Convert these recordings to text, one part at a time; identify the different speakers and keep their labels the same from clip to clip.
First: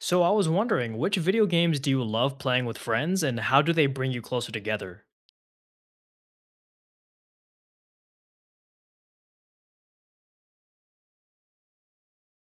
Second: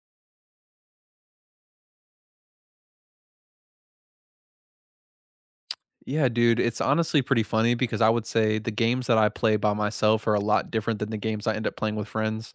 Speaker 1: So I was wondering, which video games do you love playing with friends and how do they bring you closer together?
Speaker 2: Yeah, dude, it's honestly pretty funny because I would say the games that I play by myself are a lot different than the games I end up playing with friends.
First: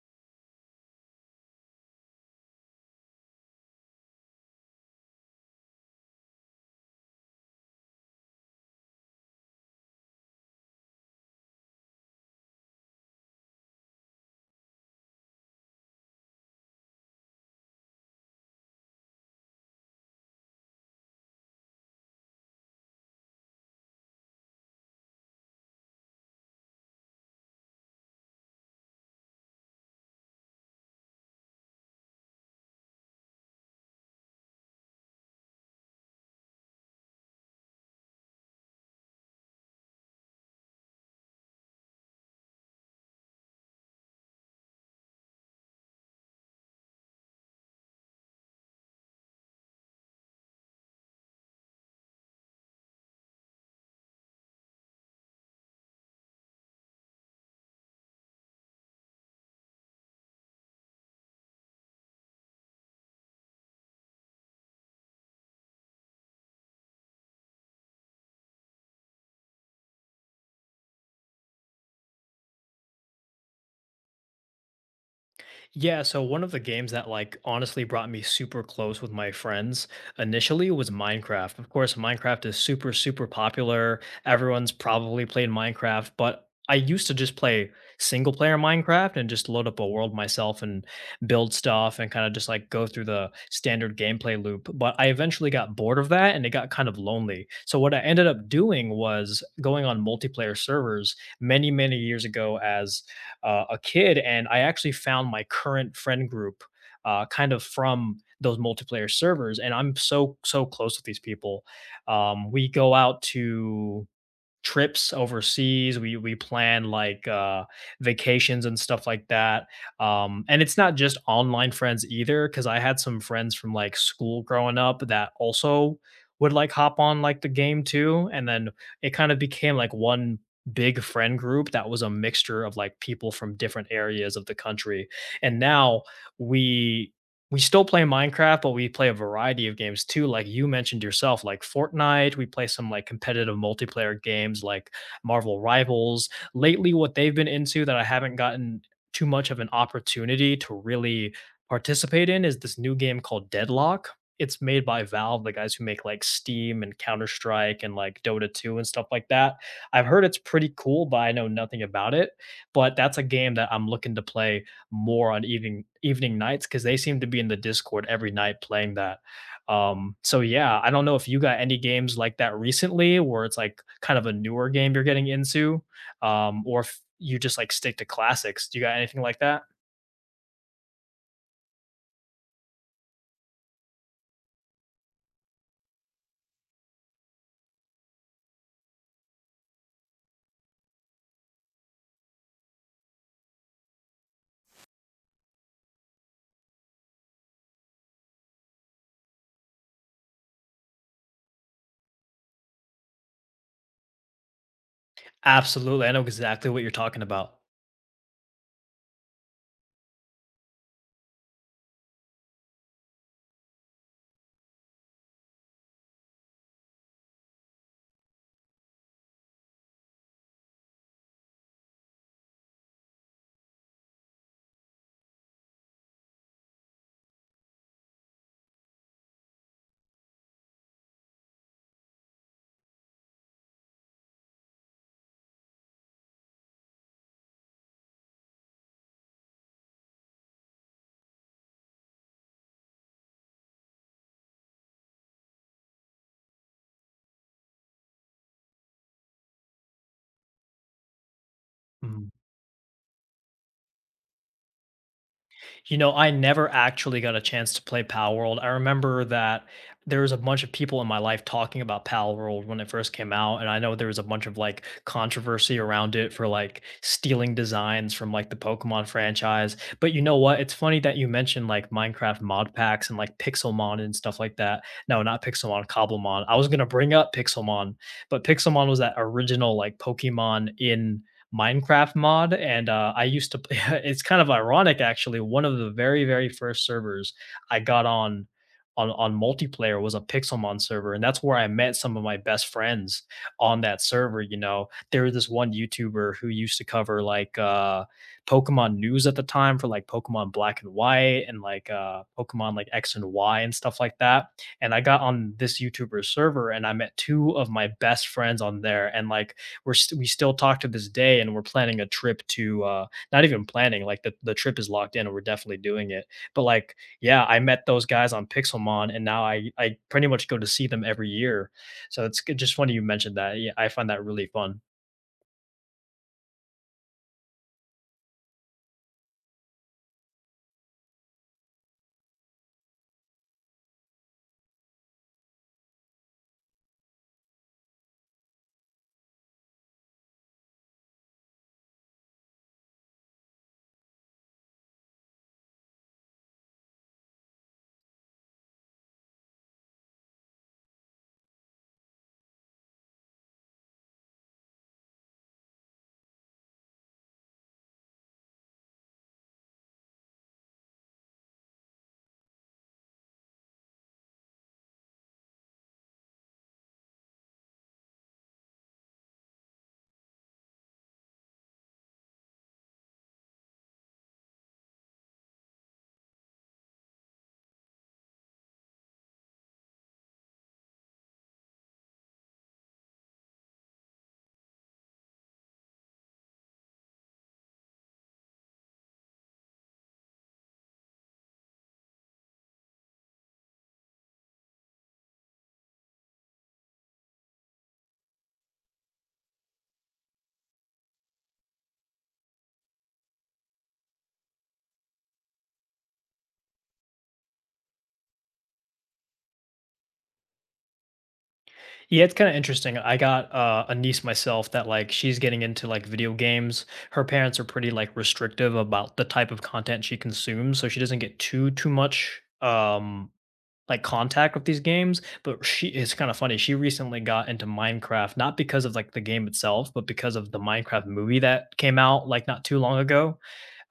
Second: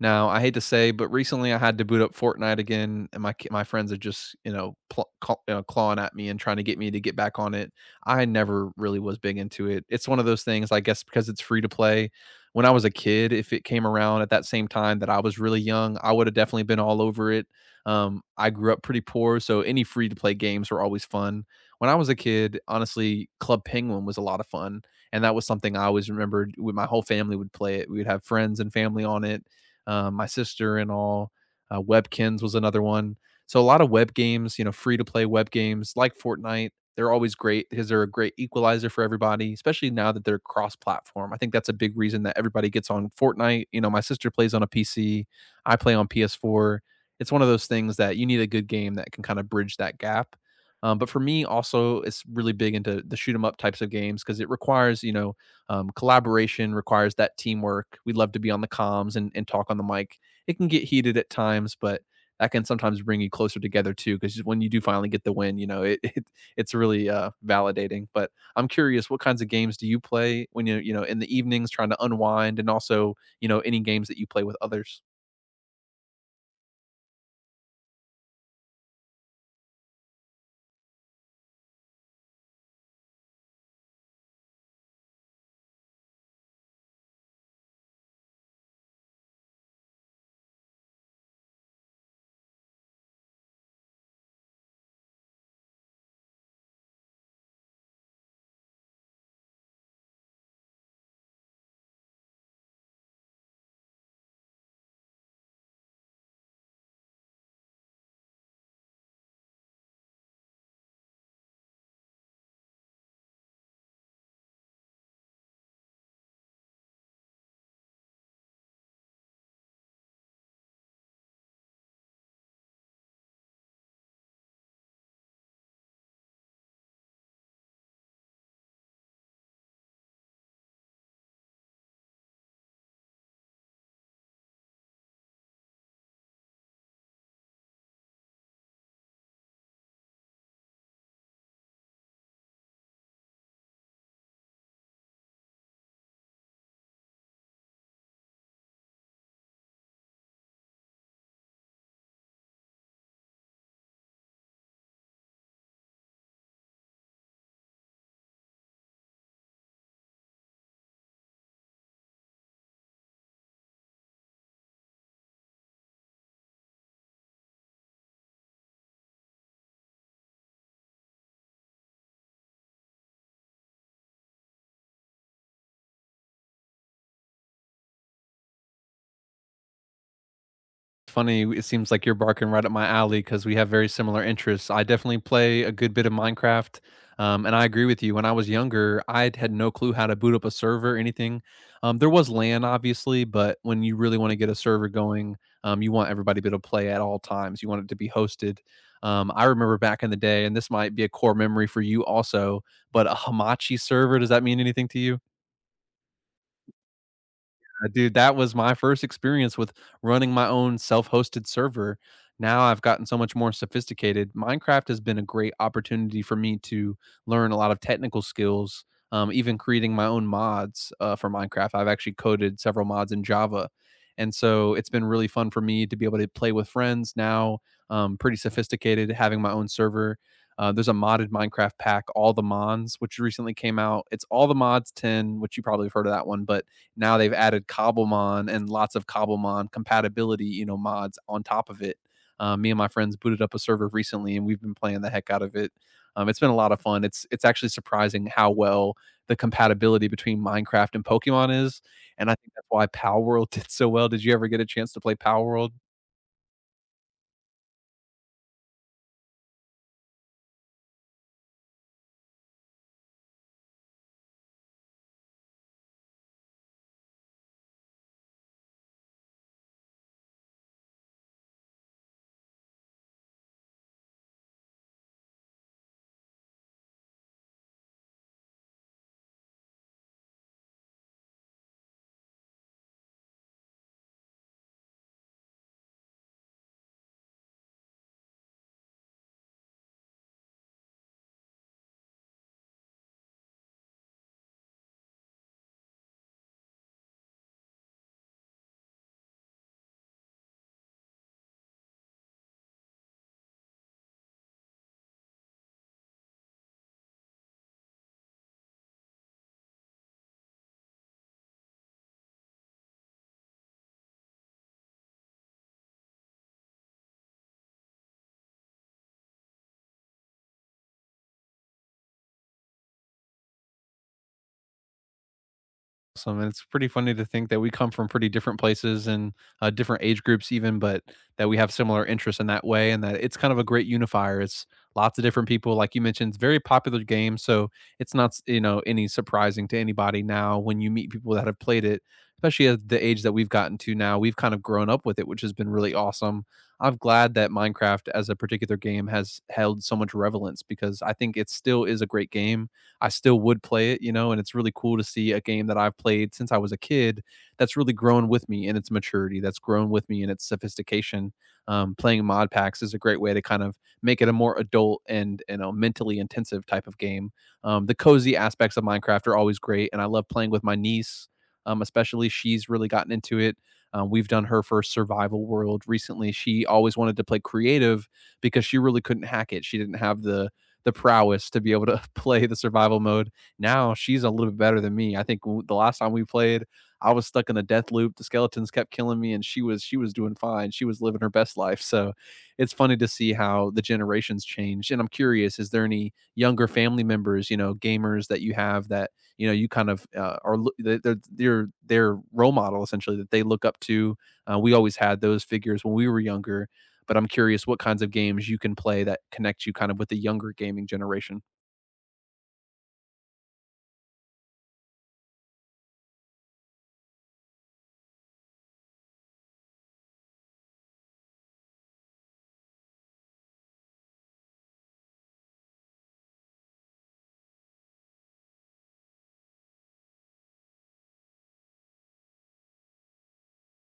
Speaker 2: Now, I hate to say, but recently I had to boot up Fortnite again, and my friends are just claw, clawing at me and trying to get me to get back on it. I never really was big into it. It's one of those things, I guess, because it's free to play. When I was a kid, if it came around at that same time that I was really young, I would have definitely been all over it. I grew up pretty poor, so any free to play games were always fun when I was a kid. Honestly, Club Penguin was a lot of fun, and that was something I always remembered. My whole family would play it. We would have friends and family on it. My sister and all. Webkins was another one. So a lot of web games, you know, free to play web games like Fortnite. They're always great because they're a great equalizer for everybody, especially now that they're cross platform. I think that's a big reason that everybody gets on Fortnite. You know, my sister plays on a PC, I play on PS4. It's one of those things that you need a good game that can kind of bridge that gap. But for me, also, it's really big into the shoot 'em up types of games because it requires, you know, collaboration, requires that teamwork. We love to be on the comms and talk on the mic. It can get heated at times, but that can sometimes bring you closer together too. Because when you do finally get the win, you know, it's really validating. But I'm curious, what kinds of games do you play when you know in the evenings trying to unwind, and also you know any games that you play with others?
Speaker 1: Yeah, so one of the games that like honestly brought me super close with my friends initially was Minecraft. Of course, Minecraft is super super popular. Everyone's probably played Minecraft, but I used to just play single player Minecraft and just load up a world myself and build stuff and kind of just like go through the standard gameplay loop. But I eventually got bored of that and it got kind of lonely. So what I ended up doing was going on multiplayer servers many many years ago as a kid, and I actually found my current friend group kind of from those multiplayer servers, and I'm so so close with these people. We go out to trips overseas. We plan like vacations and stuff like that. And it's not just online friends either cuz I had some friends from like school growing up that also would like hop on like the game too, and then it kind of became like one big friend group that was a mixture of like people from different areas of the country. And now we we still play Minecraft, but we play a variety of games too. Like you mentioned yourself, like Fortnite, we play some like competitive multiplayer games like Marvel Rivals. Lately, what they've been into that I haven't gotten too much of an opportunity to really participate in is this new game called Deadlock. It's made by Valve, the guys who make like Steam and Counter Strike and like Dota 2 and stuff like that. I've heard it's pretty cool, but I know nothing about it. But that's a game that I'm looking to play more on evening nights because they seem to be in the Discord every night playing that. So yeah, I don't know if you got any games like that recently, where it's like kind of a newer game you're getting into, or if you just like stick to classics. Do you got anything like that?
Speaker 2: Funny, it seems like you're barking right up my alley because we have very similar interests. I definitely play a good bit of Minecraft, and I agree with you. When I was younger, I had no clue how to boot up a server or anything. There was LAN, obviously, but when you really want to get a server going, you want everybody to be able to play at all times. You want it to be hosted. I remember back in the day, and this might be a core memory for you also, but a Hamachi server, does that mean anything to you?
Speaker 1: Absolutely, I know exactly what you're talking about.
Speaker 2: Dude, that was my first experience with running my own self-hosted server. Now I've gotten so much more sophisticated. Minecraft has been a great opportunity for me to learn a lot of technical skills, even creating my own mods for Minecraft. I've actually coded several mods in Java. And so it's been really fun for me to be able to play with friends now, pretty sophisticated, having my own server. There's a modded Minecraft pack, All the Mons, which recently came out. It's All the Mods 10, which you probably have heard of that one, but now they've added Cobblemon and lots of Cobblemon compatibility, you know, mods on top of it. Me and my friends booted up a server recently, and we've been playing the heck out of it. It's been a lot of fun. It's actually surprising how well the compatibility between Minecraft and Pokemon is, and
Speaker 1: Mhm.
Speaker 2: I think that's why Power World did so well. Did you ever get a chance to play Power World?
Speaker 1: You know, I never actually got a chance to play Pal World. I remember that there was a bunch of people in my life talking about Pal World when it first came out, and I know there was a bunch of like controversy around it for like stealing designs from like the Pokemon franchise. But you know what? It's funny that you mentioned like Minecraft mod packs and like Pixelmon and stuff like that. No, not Pixelmon, Cobblemon. I was gonna bring up Pixelmon, but Pixelmon was that original like Pokemon in Minecraft mod, and I used to. It's kind of ironic, actually. One of the very, very first servers I got on on multiplayer was a Pixelmon server, and that's where I met some of my best friends on that server. You know, there was this one YouTuber who used to cover like Pokemon news at the time for like Pokemon Black and White and like Pokemon like X and Y and stuff like that. And I got on this YouTuber's server, and I met two of my best friends on there, and like we still talk to this day, and we're planning a trip to not even planning like the trip is locked in and we're definitely doing it, but like yeah, I met those guys on Pixelmon, and now I pretty much go to see them every year, so it's just funny you mentioned that. Yeah, I find that really fun.
Speaker 2: Awesome, and it's pretty funny to think that we come from pretty different places and, different age groups even, but that we have similar interests in that way and that it's kind of a great unifier. It's lots of different people, like you mentioned, it's a very popular game, so it's not s you know, any surprising to anybody now when you meet people that have played it, especially at the age that we've gotten to now. We've kind of grown up with it, which has been really awesome. I'm glad that Minecraft as a particular game has held so much relevance because I think it still is a great game. I still would play it, you know, and it's really cool to see a game that I've played since I was a kid that's really grown with me in its maturity, that's grown with me in its sophistication. Playing mod packs is a great way to kind of make it a more adult and you know mentally intensive type of game. The cozy aspects of Minecraft are always great, and I love playing with my niece, especially she's really gotten into it. We've done her first survival world recently. She always wanted to play creative because she really couldn't hack it. She didn't have the prowess to be able to play the survival mode. Now she's a little bit better than me. I think the last time we played, I was stuck in the death loop. The skeletons kept killing me, and she was doing fine. She was living her best life. So it's funny to see how the generations change. And I'm curious, is there any younger family members, you know, gamers that you have that you know you kind of are lo- they- they're their role model essentially that they look up to. We always had those figures when we were younger, but I'm curious what kinds of games you can play that connect you kind of with the younger gaming generation.
Speaker 1: Yeah, it's kind of interesting. I got a niece myself that like she's getting into like video games. Her parents are pretty like restrictive about the type of content she consumes, so she doesn't get too much. Like contact with these games, but she it's kind of funny. She recently got into Minecraft, not because of like the game itself, but because of the Minecraft movie that came out like not too long ago.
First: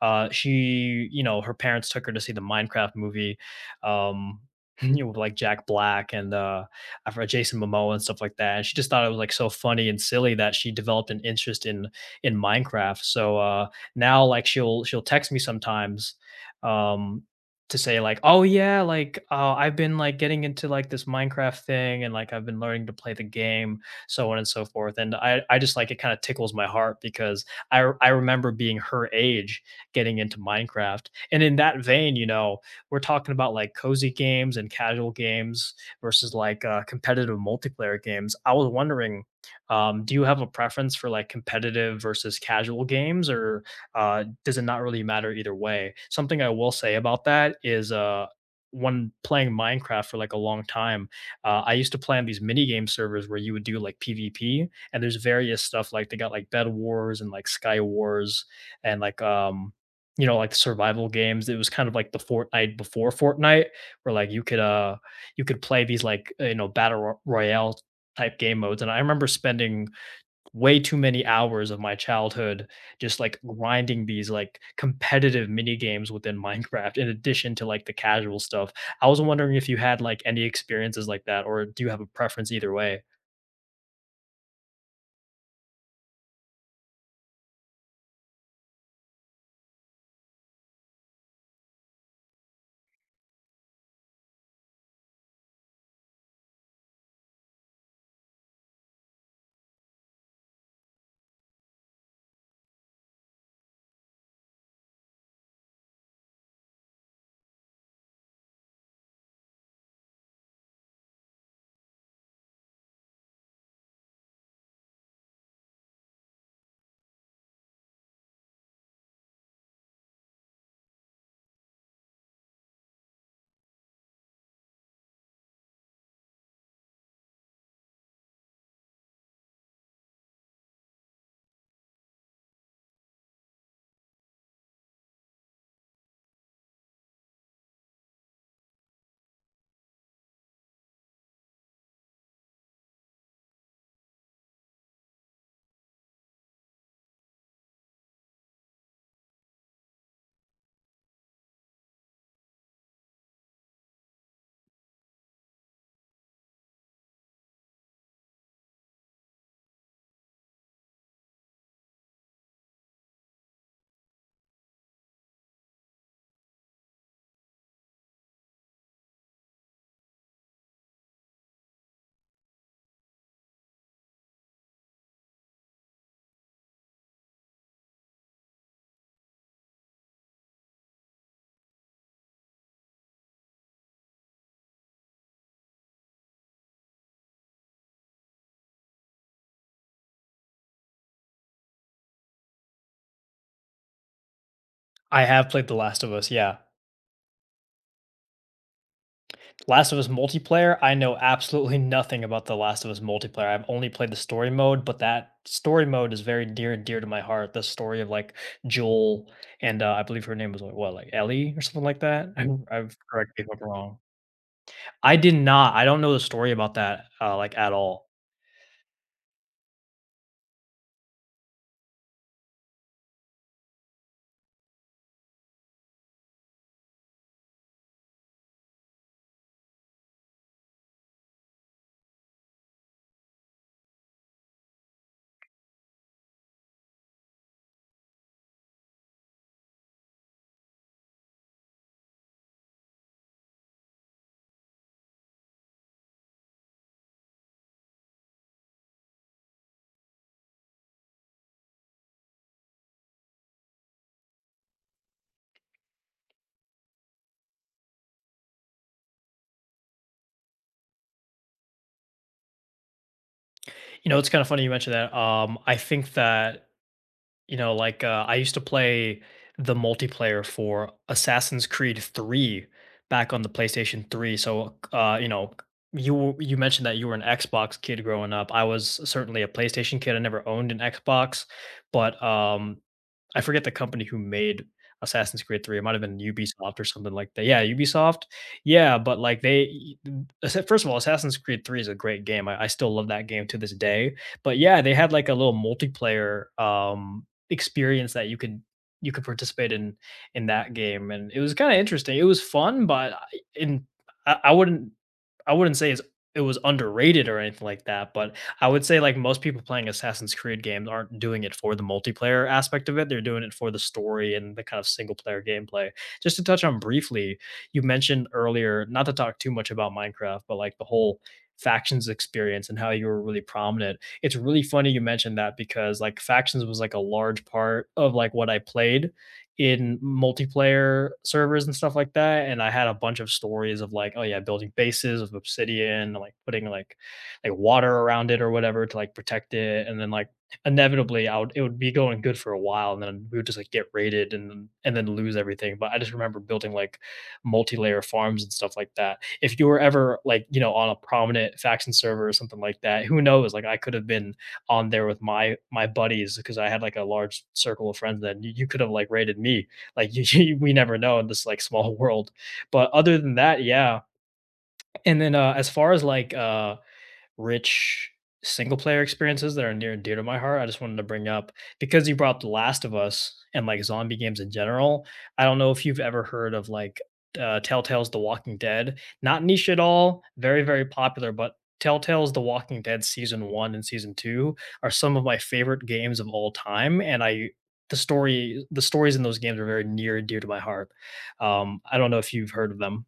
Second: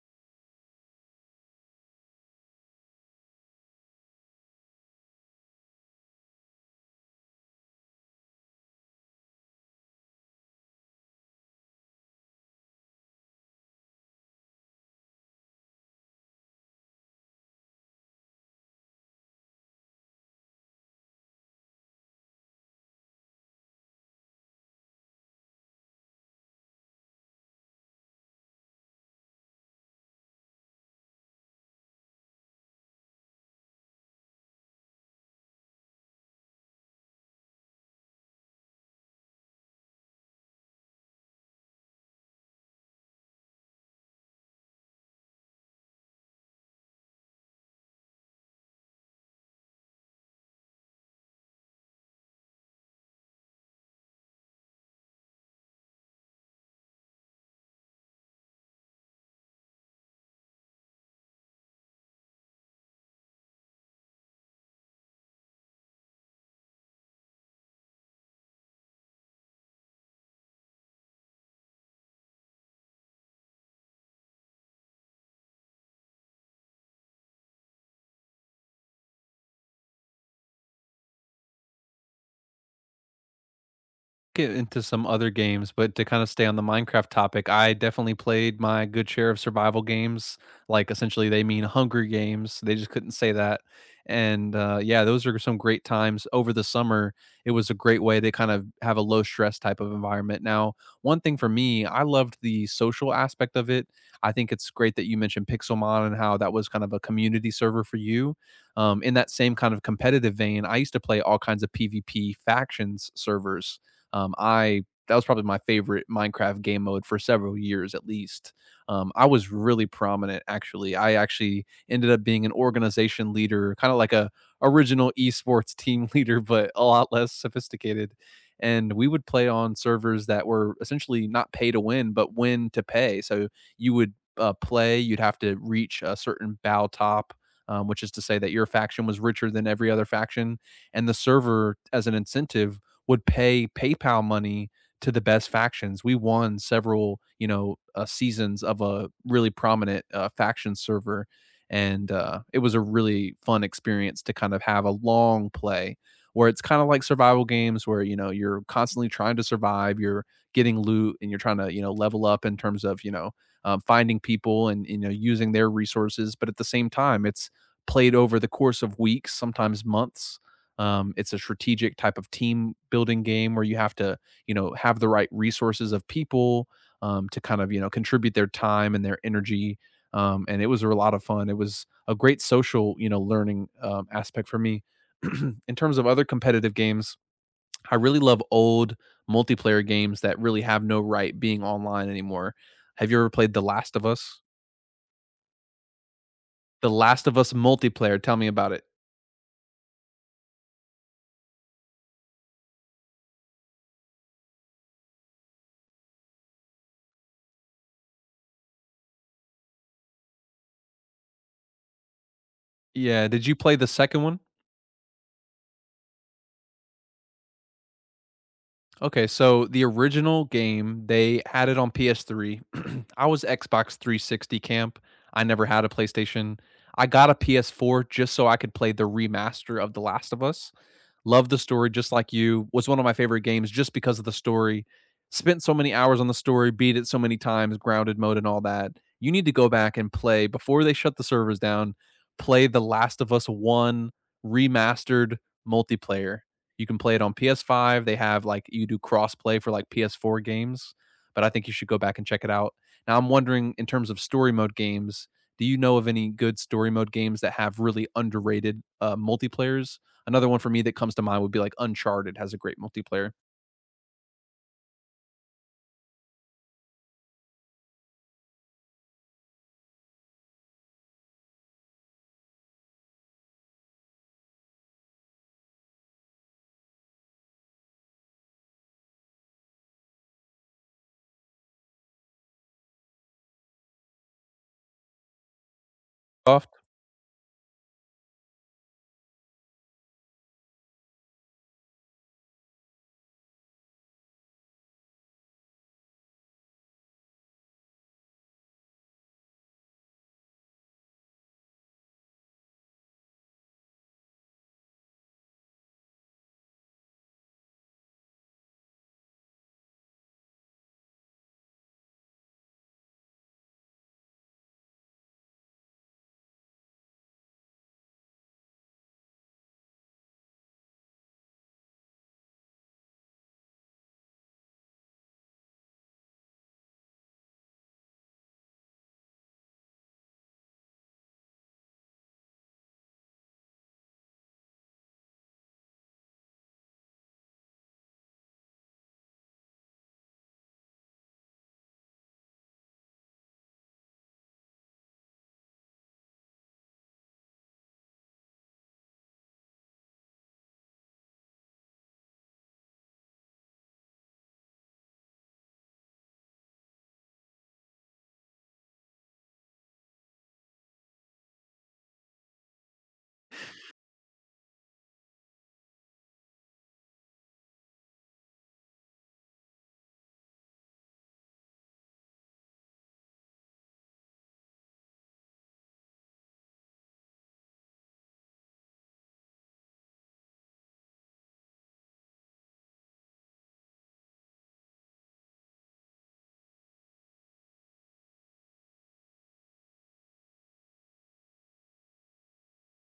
Speaker 1: She, you know, her parents took her to see the Minecraft movie, um, you know, with like Jack Black and I forgot Jason Momoa and stuff like that. And she just thought it was like so funny and silly that she developed an interest in Minecraft. So now, like, she'll text me sometimes. Um, to say like, oh yeah, like I've been like getting into like this Minecraft thing, and like I've been learning to play the game, so on and so forth. And I just like it kind of tickles my heart because I remember being her age getting into Minecraft. And in that vein, you know, we're talking about like cozy games and casual games versus like competitive multiplayer games. I was wondering, do you have a preference for like competitive versus casual games, or does it not really matter either way? Something I will say about that is, when playing Minecraft for like a long time, I used to play on these mini game servers where you would do like PvP, and there's various stuff like they got like Bed Wars and like Sky Wars and like you know, like the survival games. It was kind of like the Fortnite before Fortnite, where like you could play these like you know, royale type game modes. And I remember spending way too many hours of my childhood just like grinding these like competitive mini games within Minecraft, in addition to like the casual stuff. I was wondering if you had like any experiences like that, or do you have a preference either way?
Speaker 2: Get into some other games, but to kind of stay on the Minecraft topic, I definitely played my good share of survival games. Like essentially, they mean Hunger Games. They just couldn't say that. And Yeah, those are some great times over the summer. It was a great way to kind of have a low stress type of environment. Now, one thing for me, I loved the social aspect of it. I think it's great that you mentioned Pixelmon and how that was kind of a community server for you. In that same kind of competitive vein, I used to play all kinds of PvP factions servers, I that was probably my favorite Minecraft game mode for several years at least. I was really prominent actually. I actually ended up being an organization leader, kind of like a original esports team leader, but a lot less sophisticated. And we would play on servers that were essentially not pay to win, but win to pay. So you would play, you'd have to reach a certain bow top, which is to say that your faction was richer than every other faction, and the server, as an incentive, would pay PayPal money to the best factions. We won several, you know, seasons of a really prominent faction server, and it was a really fun experience to kind of have a long play where it's kind of like survival games where you know you're constantly trying to survive, you're getting loot, and you're trying to you know level up in terms of you know finding people and you know using their resources, but at the same time it's played over the course of weeks, sometimes months. It's a strategic type of team building game where you have to, you know, have the right resources of people to kind of, you know, contribute their time and their energy. And it was a lot of fun. It was a great social, you know, learning aspect for me. In terms of other competitive games, I really love old multiplayer games that really have no right being online anymore. Have you ever played The Last of Us?
Speaker 1: I have played The Last of Us, yeah.
Speaker 2: The Last of Us multiplayer. Tell me about it.
Speaker 1: Last of Us multiplayer, I know absolutely nothing about the Last of Us multiplayer. I've only played the story mode, but that story mode is very dear and dear to my heart. The story of like Joel and I believe her name was like what, like Ellie or something like that. I've
Speaker 2: Yeah.
Speaker 1: correct me
Speaker 2: Did you
Speaker 1: if I'm
Speaker 2: play the
Speaker 1: wrong.
Speaker 2: second one?
Speaker 1: I did not. I don't know the story about that like at all.
Speaker 2: Okay, so the original game, they had it on PS3. I was Xbox 360 camp. I never had a PlayStation. I got a PS4 just so I could play the remaster of The Last of Us. Loved the story just like you. Was one of my favorite games just because of the story. Spent so many hours on the story, beat it so many times, grounded mode and all that. You need to go back and play before they shut the servers down. Play The Last of Us 1 remastered multiplayer. You can play it on PS5. They have like you do cross play for like PS4 games, but I think you should go back and check it out. Now I'm wondering in terms of story mode games, do you know of any good story mode games that have really underrated multiplayers? Another one for me that comes to mind would be like Uncharted has a great multiplayer.
Speaker 1: You know, it's kind of funny you mentioned that. I think that, you know, like, I used to play the multiplayer for Assassin's Creed 3 back on the PlayStation 3, so, you know, you mentioned that you were an Xbox kid growing up. I was certainly a PlayStation kid. I never owned an Xbox, but, I forget the company who made Assassin's Creed 3. It might have been
Speaker 2: Off.
Speaker 1: Ubisoft or something like that. Yeah, Ubisoft. Yeah, but, like, first of all, Assassin's Creed 3 is a great game. I still love that game to this day, but, yeah, they had, like, a little multiplayer, experience that you could participate in that game, and it was kinda interesting. It was fun, but in I wouldn't say it was underrated or anything like that, but I would say like most people playing Assassin's Creed games aren't doing it for the multiplayer aspect of it. They're doing it for the story and the kind of single player gameplay. Just to touch on briefly, you mentioned earlier, not to talk too much about Minecraft, but like the whole factions experience and how you were really prominent. It's really funny you mentioned that because like factions was like a large part of like what I played in multiplayer servers and stuff like that. And I had a bunch of stories of like, oh yeah, building bases of obsidian, like putting like water around it or whatever to like protect it. And then like inevitably I would it would be going good for a while, and then we would just like get raided, and then lose everything. But I just remember building like multi-layer farms and stuff like that. If you were ever like, you know, on a prominent faction server or something like that, who knows? Like I could have been on there with my buddies because I had like a large circle of friends. Then you could have like rated me. Like we never know in this like small world. But other than that, yeah. And then as far as like rich single player experiences that are near and dear to my heart. I just wanted to bring up because you brought up The Last of Us and like zombie games in general. I don't know if you've ever heard of like Telltale's The Walking Dead. Not niche at all, very, very popular, but Telltale's The Walking Dead season one and season two are some of my favorite games of all time. The the stories in those games are very near and dear to my heart. I don't know if you've heard of them.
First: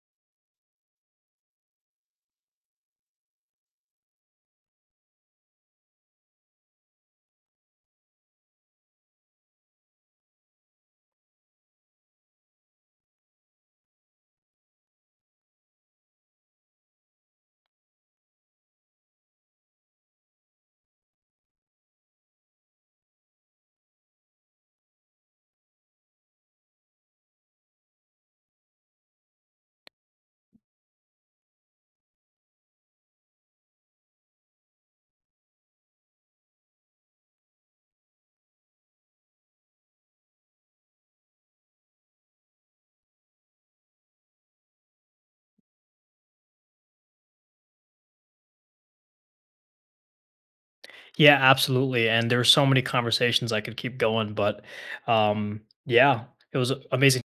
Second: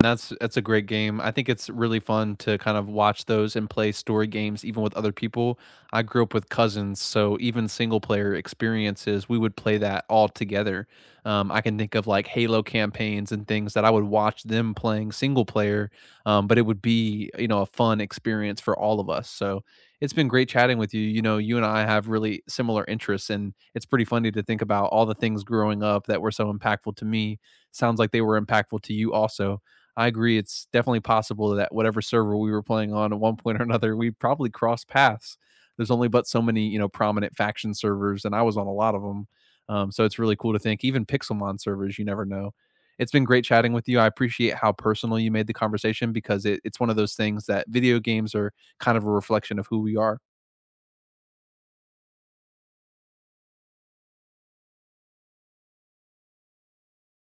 Speaker 2: That's a great game. I think it's really fun to kind of watch those and play story games even with other people. I grew up with cousins, so even single player experiences, we would play that all together. I can think of like Halo campaigns and things that I would watch them playing single player, but it would be you know a fun experience for all of us. So it's been great chatting with you. You know, you and I have really similar interests, and it's pretty funny to think about all the things growing up that were so impactful to me. Sounds like they were impactful to you also. I agree. It's definitely possible that whatever server we were playing on at one point or another, we probably crossed paths. There's only but so many, you know, prominent faction servers, and I was on a lot of them. So it's really cool to think, even Pixelmon servers, you never know. It's been great chatting with you. I appreciate how personal you made the conversation because it's one of those things that video games are kind of a reflection of who we are.
Speaker 1: Yeah, absolutely. And there were so many conversations I could keep going, but um, yeah, it was amazing.